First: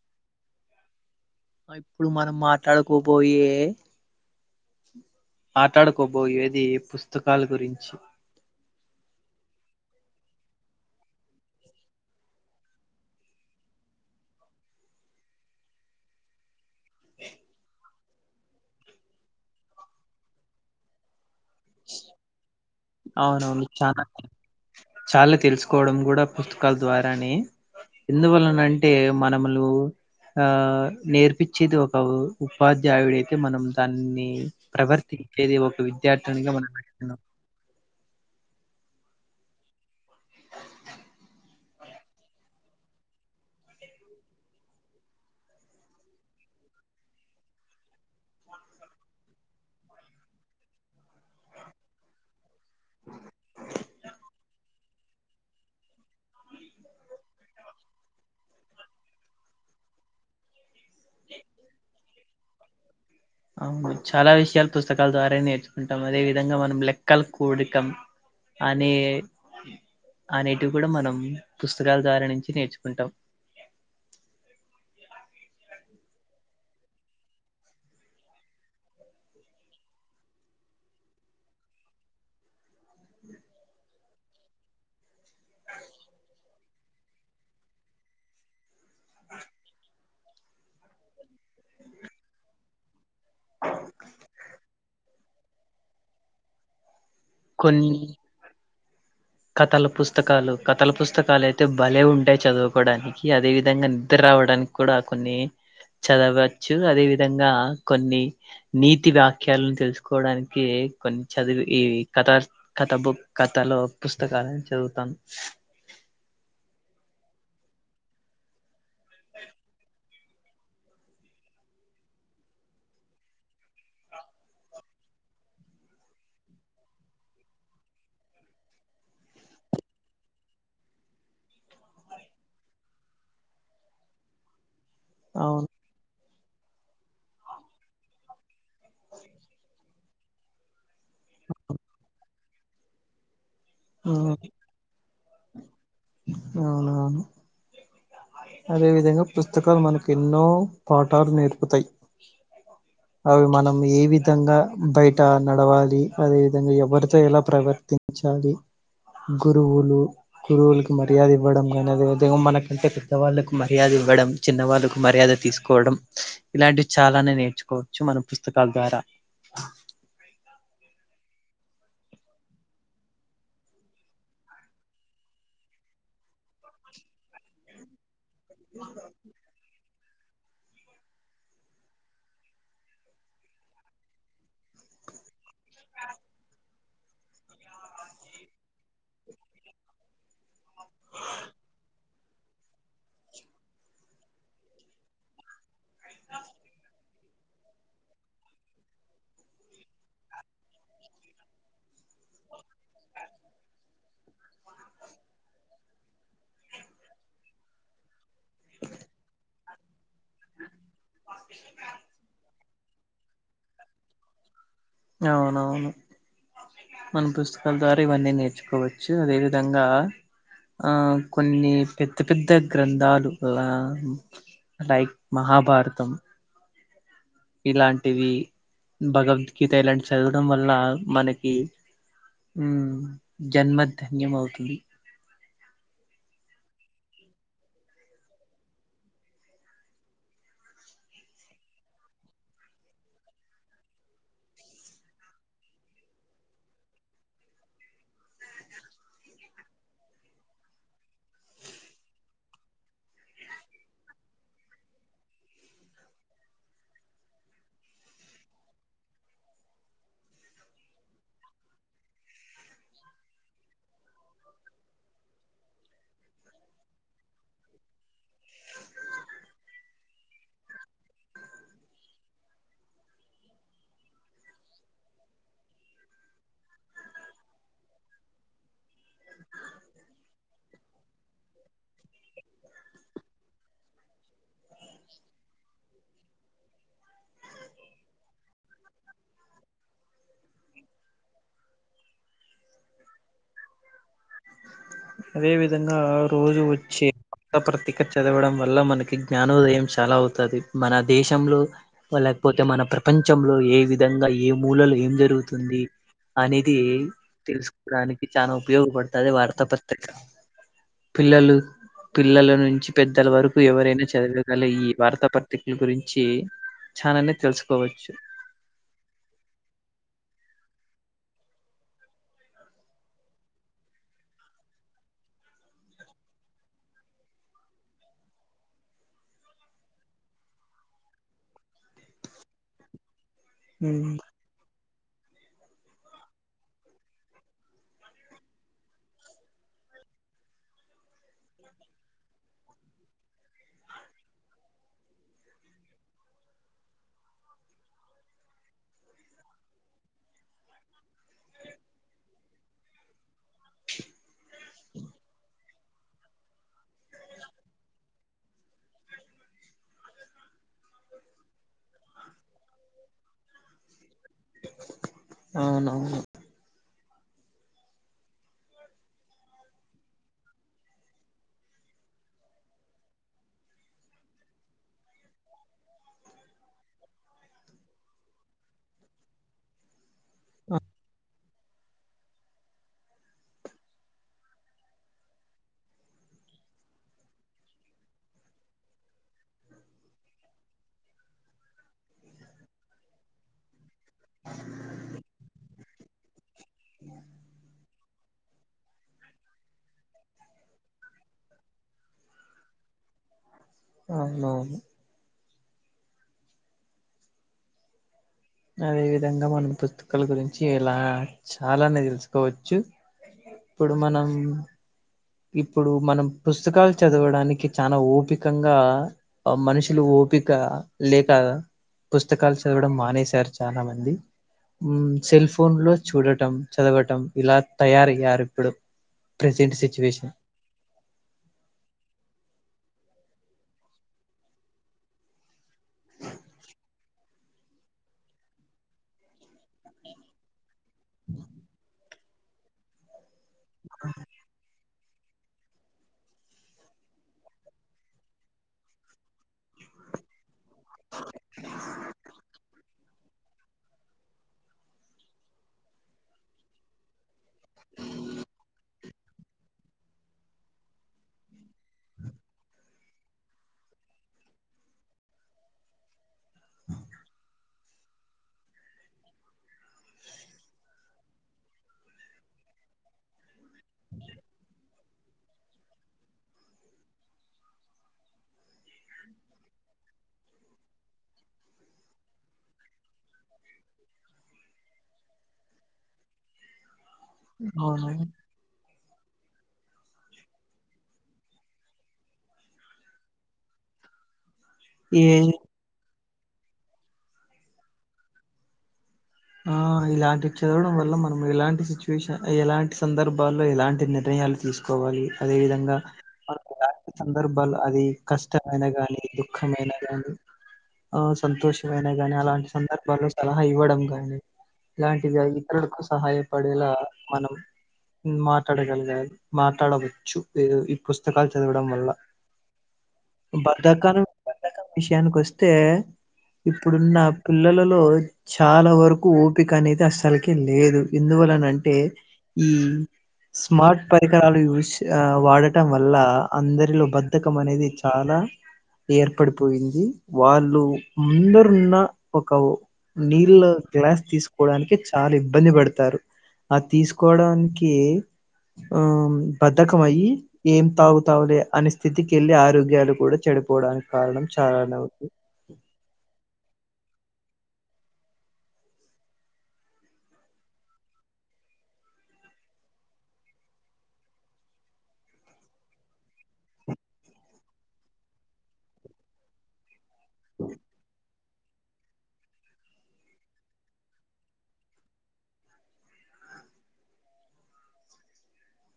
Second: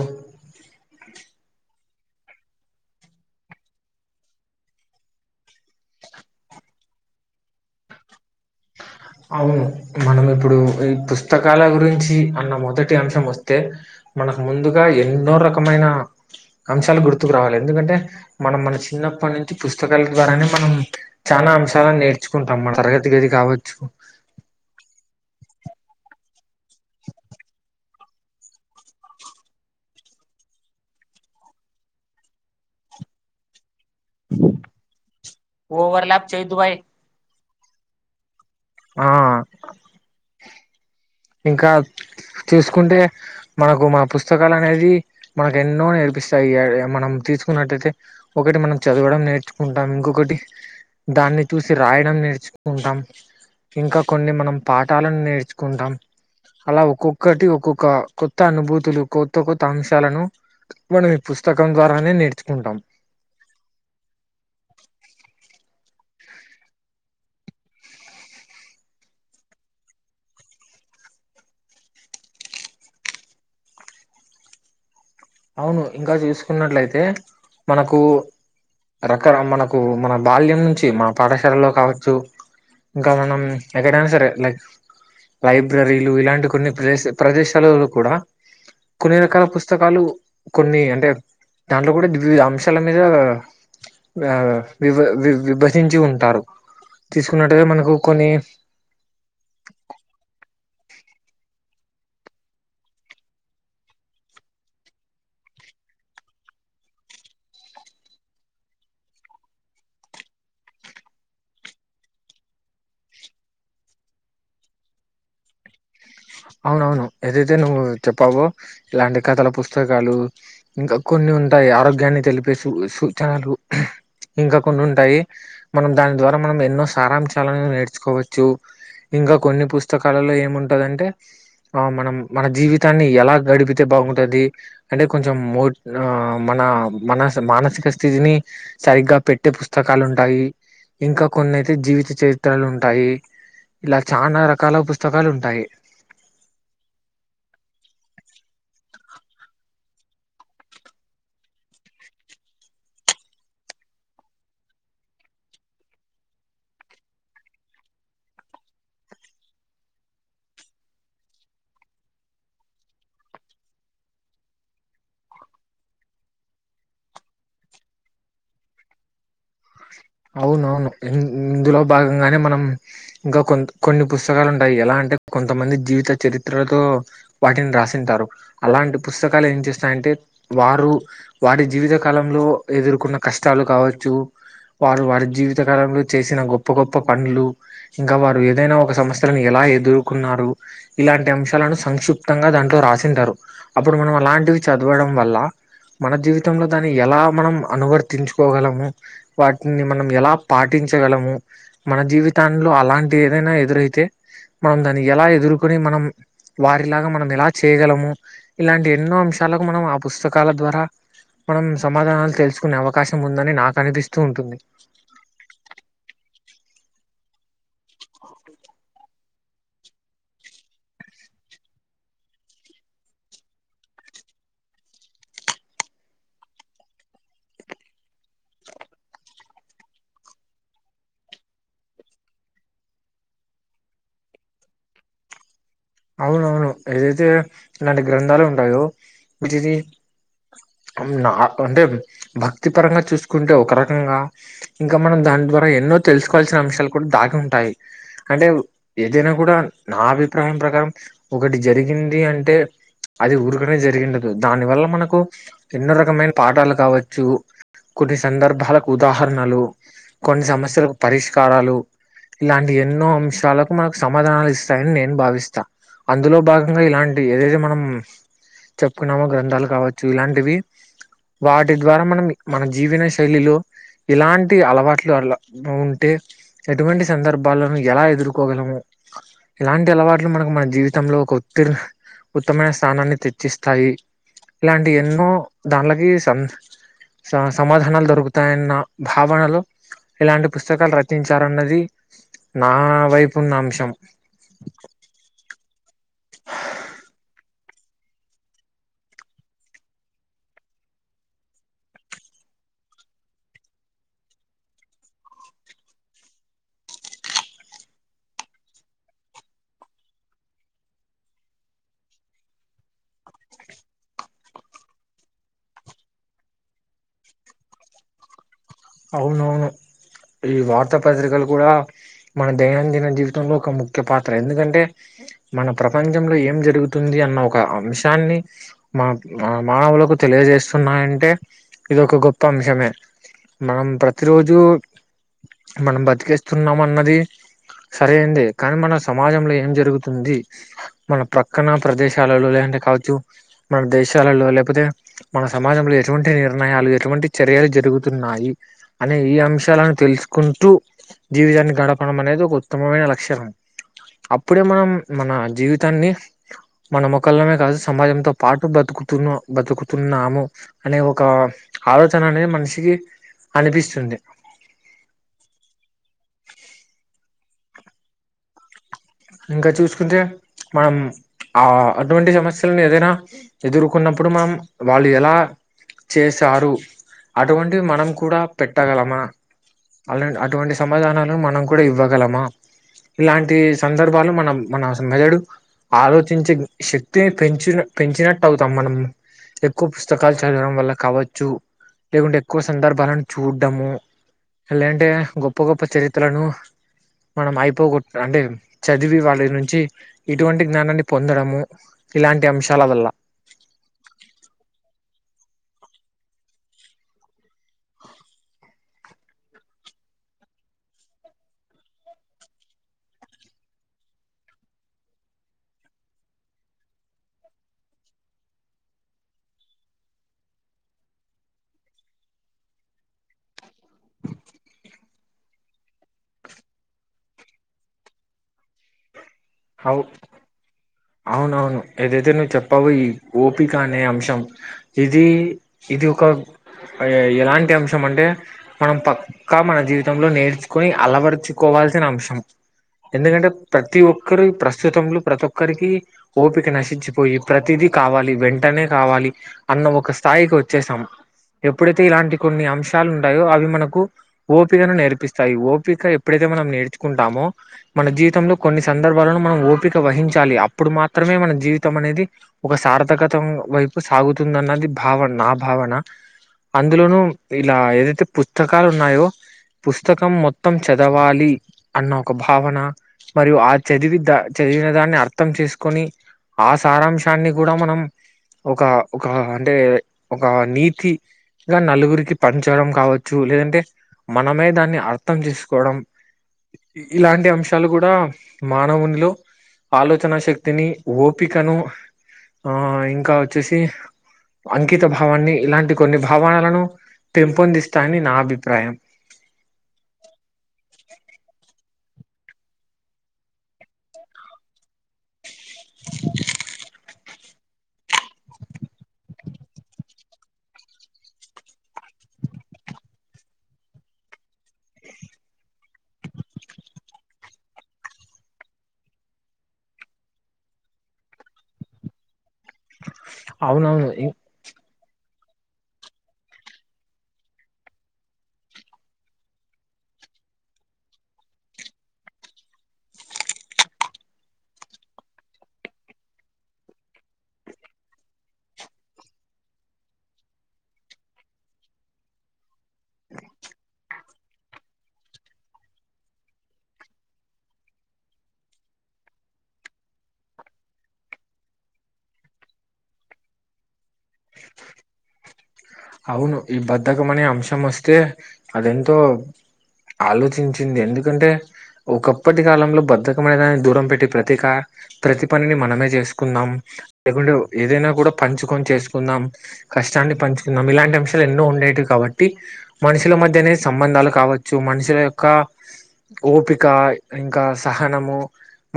ఆఓ ఆ ఇప్పుడు మనం మాట్లాడుకోబోయే మాట్లాడుకోబోయేది పుస్తకాల గురించి అవును మనం ఇప్పుడు ఈ పుస్తకాల గురించి అన్న మొదటి అంశం వస్తే మనకు ముందుగా ఎన్నో రకమైన అంశాలు గుర్తుకు రావాలి ఎందుకంటే మనం మన చిన్నప్పటి నుంచి పుస్తకాల ద్వారానే మనం చాలా అంశాలను నేర్చుకు మన తరగతి గది అవునవును కావచ్చు చాలా చాలా తెలుసుకోవడం కూడా పుస్తకాల ద్వారానే ఎందువలన అంటే మనములు ఆ నేర్పిచ్చేది ఒక ఉపాధ్యాయుడ అయితే మనం దాన్ని ప్రవర్తించేది ఒక విద్యార్థినిగా మనం ఓవై నడుస్తున్నాం [unintelligible] ఆ ఇంకా తీసుకుంటే మనకు మా పుస్తకాలు అనేది మనకు ఎన్నో నేర్పిస్తాయి ఇగ మనం తీసుకున్నట్టయితే ఒకటి మనం చదవడం నేర్చుకుంటాం ఇంకొకటి దాన్ని చూసి రాయడం నేర్చుకుంటాం ఇంకా కొన్ని మనం పాఠాలను నేర్చుకుంటాం అలా ఒక్కొక్కటి ఒక్కొక్క కొత్త అనుభూతులు కొత్త కొత్త అంశాలను మనం ఈ పుస్తకం ద్వారానే నేర్చుకుంటాం అవును చాలా విషయాలు పుస్తకాల ద్వారా నేర్చు ఉంటాం అదే విధంగా మనం లెక్కలు కూడకం అనే అనేటివి కూడా మనం పుస్తకాల ద్వారా నుంచి నేర్చుకుంటాం అవును ఇంకా చూసుకున్నట్లయితే మనకు రకర మనకు మన బాల్యం నుంచి మా పాఠశాలలో కావచ్చు ఇంకా మనం ఎక్కడైనా సరే లైక్ లైబ్రరీలు ఇలాంటి కొన్ని ప్రదేశ ప్రదేశాలలో కూడా కొన్ని రకాల పుస్తకాలు కొన్ని అంటే దాంట్లో కూడా విద్ అంశాల మీద ఆ విభ వి విభజించి ఉంటారు తీసుకున్నట్టుగా మనకు కొన్ని కథల పుస్తకాలు కథల పుస్తకాలే అయితే బలే ఉంటాయి చదువుకోవడానికి అదే విధంగా నిద్ర రావడానికి కూడా కొన్ని చదవచ్చు అదే విధంగా కొన్ని నీతి వ్యాఖ్యాలను తెలుసుకోవడానికి కొన్ని చదివి ఈ కథ స్ కథ బుక్ కథలో పుస్తకాలని చదువుతాను అవునవును ఏదైతే నువ్వు చెప్పావో ఇలాంటి కథల పుస్తకాలు ఇంకా కొన్ని ఉంటాయి ఆరోగ్యాన్ని తెలిపే సూ సూచనలు ఇంకా కొన్ని ఉంటాయి మనం దాని ద్వారా మనం ఎన్నో సారాంశాలను నేర్చుకోవచ్చు ఇంకా కొన్ని పుస్తకాలలో ఏముంటదంటే ఆ మనం మన జీవితాన్ని ఎలా గడిపితే బాగుంటది అంటే కొంచెం మో అవును ఆ మన మన మానసిక స్థితిని సరిగ్గా పెట్టే పుస్తకాలు ఉంటాయి ఇంకా కొన్నైతే జీవిత చరిత్రలు ఉంటాయి ఇలా చనా రకాల పుస్తకాలు ఉంటాయి అవునా అదే విధంగా పుస్తకాలు మనకు ఎన్నో పాఠాలు నేర్పుతాయి అవి మనం ఏ విధంగా బయట నడవాలి అదే విధంగా ఎవరితో ఎలా ప్రవర్ తించాలి గురువులు గురువులకి మర్యాద ఇవ్వడం కానీ అదే విధంగా మనకంటే పెద్ద వాళ్ళలకు మర్యాద ఇవ్వడం చిన్న వాళ్ళలకు మర్యాద తీసుకోవడం ఇలాంటివి చాలానే నేర్చుకోవచ్చు మ న పుస్తకాల ద్వారా అవునవును ఇందులో భాగంగానే మనం ఇంకా కొన్ కొన్ని పుస్తకాలు ఉంటాయి ఎలాం టే కొంతమంది జీవిత చరిత్రలతో వాటిని రాసింటారు అలాంటి పుస్తకాలు ఏం చేస్ సంటే వారు వారి జీవితకాలంలో ఎదుర్కొన్న కష్టాలు కావచ్చు వారు వారి జీవితకాలంలో చేసిన గొప్ప గొప్ప పనులు ఇంకా వారు ఏదైనా ఒక సమస్యలను ఎలా ఎదుర్కున్నారు ఇలాంటి అంశాలను సంక్షిప్తంగా దాట్లో రాసింటారు అప్పుడు మనం అలాంటివి చద్ చదవడం వల్ల మన జీవితంలో దాన్ని ఎలా మనం అనువర్తించుకోగలము వాటిని మనం ఎలా పాటించగలము మన జీవితాంలో అలాంటి ఏదైనా ఎదురైతే మనం దాన్ని ఎలా ఎదుర్కొని మనం వారిలాగా మనం ఎలా చేయగలము ఇలాంటి ఎన్నో అంశ్ శాలకు మనం ఆ పుస్తకాల ద్వారా మనం సమాధానాలు తెలుసుకునే అవకాశం ఉందని నాకనిపిస్తూ ఉంటుంది అవునవును మనం పుస్తకాల ద్వారా ఇవన్నీ నేర్చుకోవచ్చు అదే విధంగా ఆ కొన్ని పెద్ద పెద్ద గ్రంథాలు అలా లైక్ మహాభారతం ఇలాంటివి భగవద్గీత ఇలాంటివి చదవడం వల్ల మనకి మ్ జన్మధన్యమౌతది అవునవును ఏదైతే ఇలాంటి గ్రంథాలు ఉంటాయో విటిని నా అంటే భక్తి పరంగా చూసుకుంటే ఒక రకంగా ఇంకా మనం దాన్ ద్వారా ఎన్నో తెలుసుకోవాల్సిన అంశాలు కూడా దాగి ఉంటాయి అంటే ఏదైనా కూడా నా అభిప్రాయం ప్రకారం ఒకటి జరిగింది అంటే అది ఊరుకనే జరిగిండదు దాని వల్ల మనకు ఎన్నో రకమైన పాఠాలు కావచ్చు కొన్ని సందర్భాలకు ఉదాహరణలు కొన్ని సమస్యలకు పరిష్కారాలు. ఇలాంటి ఎన్నో అంశాలకు మనకు సమాధానాలు ఇస్తాయని నేను భావిస్ చ అందులో భాగంగా ఇలాంటి ఏదైతే మనం చెప్పుకున్నామో గ్రంథాలు కావచ్చు ఇలాంటివి. వాటి ద్వారా మనమి మన జీవన శైలిలో ఇలాంటి అలవాట్లు అలా ఉంటే ఎటువంటి సందర్భాలను ఎలా ఎదుర్కోగలము. ఇలాంటి అలవాట్ ఇగ మనకు మన జీవితంలో ఒక ఉత్తీర్ణ ఉత్తమైన స్థానాన్ని తెచ్చిస్తాయి. ఇలాంటి ఎన్నో దాంట్లకి సన్ స సమాధానాలు దొరుకుతాయన్న భావనలో ఇలాంటి పుస్తకాలు రచించారన్నది. నా వైపు ఉన్న అంశం అదే విధంగా రోజు వచ్చి గ పత్రిక చదవడం వల్ల మనకి జ్ఞానోదయం చాలా అవుతది మన దేశంలో వాళ్ళ లేకపోతే మన ప్రపంచంలో ఏ విధంగా ఏ మూలలు ఏం జరుగుతుంది అనేది తెలుసుకోవడానికి చానా ఉపయోగపడుతది వార్తా పత్రిక. పిల్లలు పిల్లల నుంచి పెద్దల వరకు ఎవరైనా చదవగల ఈ వార్తా పత్రికల గురించి చాననే తెలుసుకోవచ్చు. అవునవును ఈ వార్తా పత్రికలు కూడా మన దైనందిన జీవితంలో ఒక ముఖ్య పాత్ర ఎందుకంటే మన ప్రపంచంలో ఏం జరుగుతుంది అన్న ఒక అంశాన్ని మా మానవులకు తెలియజేస్తున్నాయంటే ఇది ఒక గొప్ప అంశమే మనం ఉమ్ ప్రతి రోజు మనం బతికేస్తున్నాం అన్నది సర అయిందే కానీ మన సమాజంలో ఏం జరుగుతుంది మన ప్రక్కన ప్రదేశాలలోలే దే కావచ్చు మన దేశాలలో లేకపోతే మన సమాజంలో ఎటువంటి నిర్ణయాలు ఎటువంటి చర్యలు జరుగుతున్నాయి అనే ఈ అంశాలను తెలుసుకుంటూ జీవితాన్ని గడపడం అనేది ఒక ఉత్తమమైన లక్షణం అప్పుడే మనం మన జీవితాన్ని మన మొఖల్లమే కాదు సమాజంతో పాటు బతుకు కుతున్న బతుకుతున్నాము అనే ఒక ఆలోచన అనేది మనిషికి అనిపిస్తుంది. అవునవును ఇంకా చూసుకుంటే మనం ఆ అటువంటి సమస్యలను ఏదైనా ఎదుర్కొన్నప్పుడు మనం వాళ్ళు ఎలా చేశారు అటువంటివి మనం కూడా పెట్టగలమా అలా అటువంటి సమాధానాలు మనం కూడా ఇవ్వగలమా ఇలాంటిస్ సందర్భాలు మనం మన అసలు మెదడు ఆలోచించే శక్తిని పెంచిన పెంచినట్టు అవుతాం మనం ఎక్కువ పుస్తకాలు చదవడం వల్ల కావచ్చు లేకుంటే ఎక్కువ సందర్భాలను చూడము. లే అంటే గొప్ప గొప్ప చరిత్రలను మనం అయిపో గొట్ అంటే చదివి వాళ్ళ నుంచి ఇటువంటి జ్ఞానాన్ని పొందడము ఇలాంటి అంశాల వల్ల అవునవును అదే విధంగా మనం పుస్తకాల గురించి ఇలా చాలానే తెలుసుకోవచ్చు. ఇప్పుడు మనం ఇప్పుడు మనం పుస్తకాలు చదవడానికి చానా ఓపికంగా మనుషులు ఓపిక లేక పుస్తకాలు చదవడం మానేశారు చానా మంది ఊ సెల్ ఫోన్ లో చూడటం చదవటం ఇలా తయారయ్యారు ఇప్పుడు ప్రెసెంట్ అవు సిట్యువేషన్ అవునవును ఏదైతే నువ్వు చెప్ పవయి ఓపిక అనే అంశం ఇది ఇది ఒక ఎలాంటి అంశం అంటే మనం పక్కా మన జీవితంలో నేర్చ్ కొని అలవరుచుకోవాల్సిన అంశం ఎందుకంటే ప్రతి ఒక్ ప్రస్తుతంలో ప్రతి ఒక్కరికి ఓపిక నశించిపోయి ప్రతిదీ కావాలి వెంటనే కావాలి అన్న ఒక స్థాయికి వచ్చేసాం ఎప్పుడైతే ఇలాంటి కొన్ని అంశాలు ఉంటాయో అవి మనకు ఓపికను నేర్పిస్తాయి ఓపిక ఎప్పుడై అంటె మనం నేర్చుకుంటాము మన జీవితంలో కొన్ని స సందర్భాలను మనం ఓపిక వహించాలి అప్పుడు మాత్రమే మన జీవితం అనేది ఒక సార్థకతం వై కు సాగుతుందన్నది భావన నా భావన అందులోను ఇలా ఏదైతే పుస్తకాలు ఉన్నాయో పుస్తకం మొత్తం చదవాలి అన్న ఒక భావన మరియు ఆ చదివిద్దా చదివిన దాన్ని అర్థం చేసుకొని ఆ సారాంశాన్ని కూడా మనం ఒక ఒక అంటే ఒక నీతి ఇం నలుగురికి పనిచయడం కావచ్చు లేదంటే మనమే దాన్ని అర్థం చేసుకోవడం ఇలాంటి అంశాలు అవును కూడా మానవులో ఆలోచన శక్తిని ఓపికను ఆ ఇంకా వచ్చేసి అంకిత ఏ భావాన్ని ఇలాంటి కొన్ని భావలను పెంపొందిస్తాయని నా అభిప్రాయం ఆ ఇలాంటి చదవడం వల్ల మనం ఎలాంటి సిచ్యువేషన్ ఎలాంటి సందర్భాల్లో ఎలాంటి నిర్ణ యాలు తీసుకోవాలి అదే విధంగా సందర్భాలు అది కష్టమైన గాని దుఃఖమైన గాని ఆ సంతోషమైన గాని అలాంటి సందర్భరాల్లో సలహా ఇవ్వడం గా ఇలాంటివి ఇతరులకు సహాయపడేలా మనం మాట్లాడగలగాలి మాట్లాడవచ్చు ఈ పుస్తకాలు చదవడం వల్ల అవునవును ఇ విషయానికి వస్తే ఇప్పుడున్న పిల్లలలో చాలా వర ఓపిక అనేది అసలకి లేదు ఎందువలనంటే ఈ స్మార్ట్ పరికరాలు యూజ్ వాడటం వల్ల అందరిలో బద్ధకం అనేది చాలా ఏర్పడిపోయింది వాళ్ళు అందరున్న ఒక నీల్ గ్లాస్ తీసుకోవడానికి చాలా ఇబ్బంది పడతారు ఆ తీసుకోవడానికి ఆ బద్ధకం అయ్యి ఏం తాగుతావులే అనే స్థితికి వెళ్ళి ఆరోగ్యాలు కూడా చె డిపోవడానికి కారణం చాలానే ఉంది అవును ఈ బద్ధకం అనే అంశం వస్తే అదెంతో ఆలోచించింది ఎందుకంటే ఒకొప్పటి కాలంలో బద్ధకమైన దూరం పెట్టి ప్రతికా ప్రతి పనిని మనమే చేసుకుందాం లేకుంటే ఏదైనా కూడా పంచుకొని చేసుకుందాం కష్టాన్ని పంచు తన్నాం ఇలాంటి అంశాలు ఎన్నో ఉండేటివి కాబట్టి మనుషుల మధ్య అనే సంబంధాలు కావచ్చు మనుషుల యొక్క ఓపిక ఇంకా సహనము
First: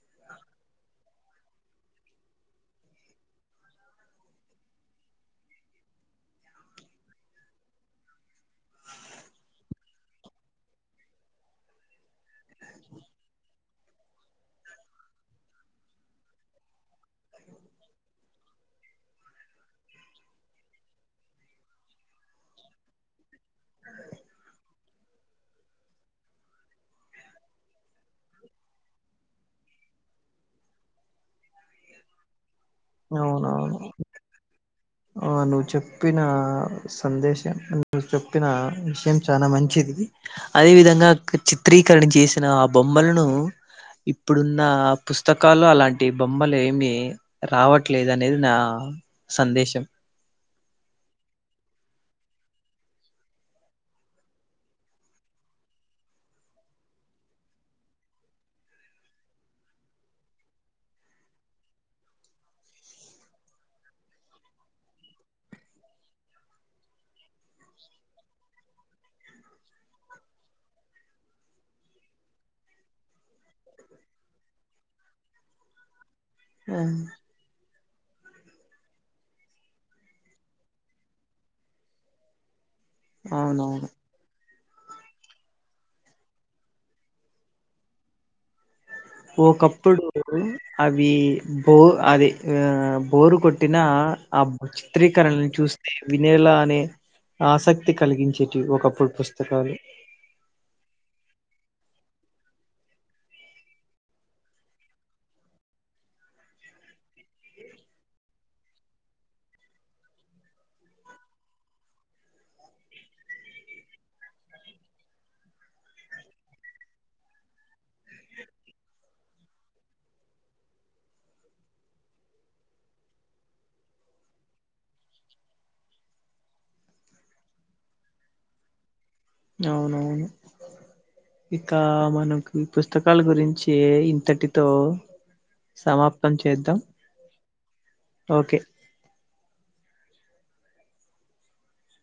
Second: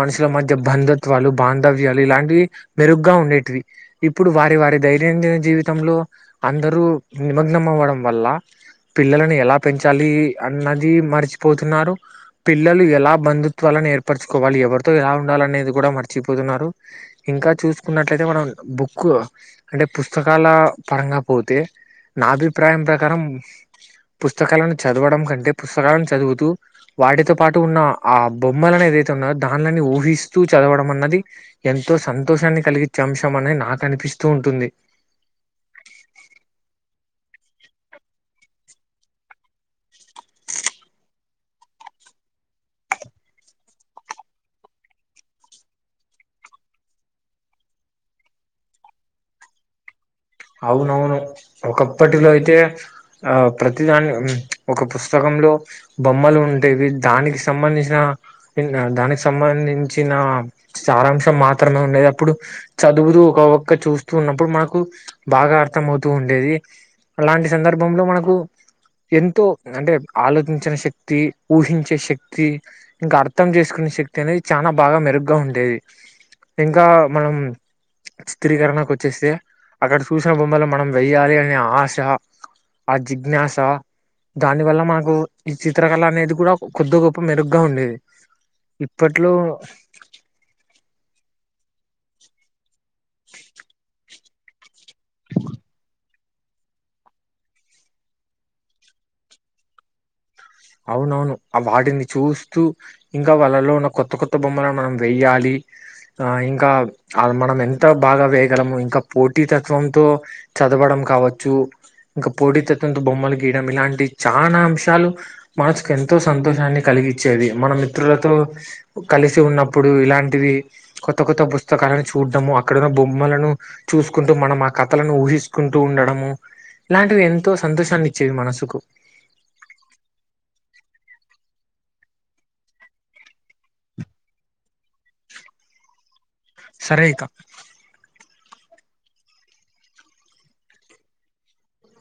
మనుషుల మధ్య బంధుత్వాలు బాంధవ్యాలు ఇలాంటివి మెరుగ్గా ఉండేటివి ఇప్పుడు వారి వారి దైైనందిన జీవితంలో అందరూ నిమగ్నం అవ్వడం వల్ల పిల్లలను ఎలా పెంచాలి అన్నది మర్చిపోతున్నారు పిల్లలు ఎలా బంధుత్వాలను ఏర్పచువాలి ఎవరితో ఎలా ఉండా లనేది కూడా మర్చిపోతున్నారు ఇంకా చూసుకున్నట్ల తే మనం బుక్ అంటే పుస్తకాల పరంగా పోతే నాభిప్రాయం ప్రకారంం పుస్తకాలను చదవడం కంటే పుస్తకాలను చదువుతూ వాటితో పాటు ఉన్న ఆ బొమ్మలనేది ఏతే ఉన్నో దానిలని ఊహిస్తూ చదవడం అన్నది ఎంతో సంతోషాన్ని కలిగిచే అంశం అనే అవునవును. నాకు అనిపిస్తూ ఉంటుంది నువ్వు చెప్పిన ఆ సందేశం చెప్పిన విషయం చాలా మంచిది అదే విధంగా చిత్రీకరణ చేసిన ఆ బొమ్మలను ఇప్పుడున్న పుస్తకాలు అలాంటి బొమ్ బొమ్మలు ఏమి రావట్లేదు అనేది నా సందేశం అవునవును ఒకప్పటిలో అయితే ఆ ప్రతిదాని ఒక పుస్తకం లో బొమ్మలు ఉండేవి దానికి సంబంధించిన దానికి సంబంధించిన సారాంశం మాత్రమే ఉండేది అప్పుడు చదువుతూ ఒక ఒక్క చూస్తూ ఉన్నప్పుడు మాకు బాగా అర్థంమవుతూ ఉండేది అలాంటి సందర్భంలో మనకు ఎంతో అంటే ఆలోచించిన శక్తి ఊహించే శక్తి ఇంకా అర్థం చేసుకుని శక్తి అనేది చానా బాగా మెరుగ్గా ఉండేది ఆ ఇంకా మనం చిత్రీకరణకు వచ్చేస్తే అక్కడ చూసిన బొమ్మలు మనం వెయ్యాలి అనే ఆశ ఆ జిజ్ఞాస అవునవును. దాని వల్ల మనకు ఈ చిత్రకళ అనేది కూడా కొద్దో గొప్ప మెరుగ్గా ఉండేది ఇప్పట్లో ఒకప్పుడు అవి బో అది ఆ బోరు కొట్టిన ఆ చిత్రీకరణని చూస్తే వినేలా అనే ఆసక్తి కలిగించేటివి ఒకప్పుడు పుస్తకాలు అవునవును వాటిని చూస్తూ ఇంకా వాళ్ళలో ఉన్న కొత్త కొత్త బొమ్మలు మనం వెయ్యాలి ఆ ఇంకా మనం ఎంత బాగా వేయగలము ఇంకా పోటీతత్వంతో చదవడం కావచ్చు ఇంకా పోటి తత్వంతో బొమ్మలు గీయడం ఇలాంటి చానా అంశాలు మనసుకు ఎంతో సంతోషాన్ని కలిగిచేది మన మిత్రులతో కలిసి ఉన్నప్పుడు ఇలాంటివి కొత్త కొత్త పుస్తకాలను చూడము అక్కడున్న బొమ్మలను చూసుకుంటూ మనం ఆ కథలను ఊహి కుంటూ ఉండడము ఇలాంటివి ఎంతో సంతోషాన్ని ఇచ్చేవి మనసుకు అవునవును ఇక మనకు ఇ పుస్తకాల గురించి ఇంతటితో సమాప్తం చేద్దాం సరే ఇక ఓకే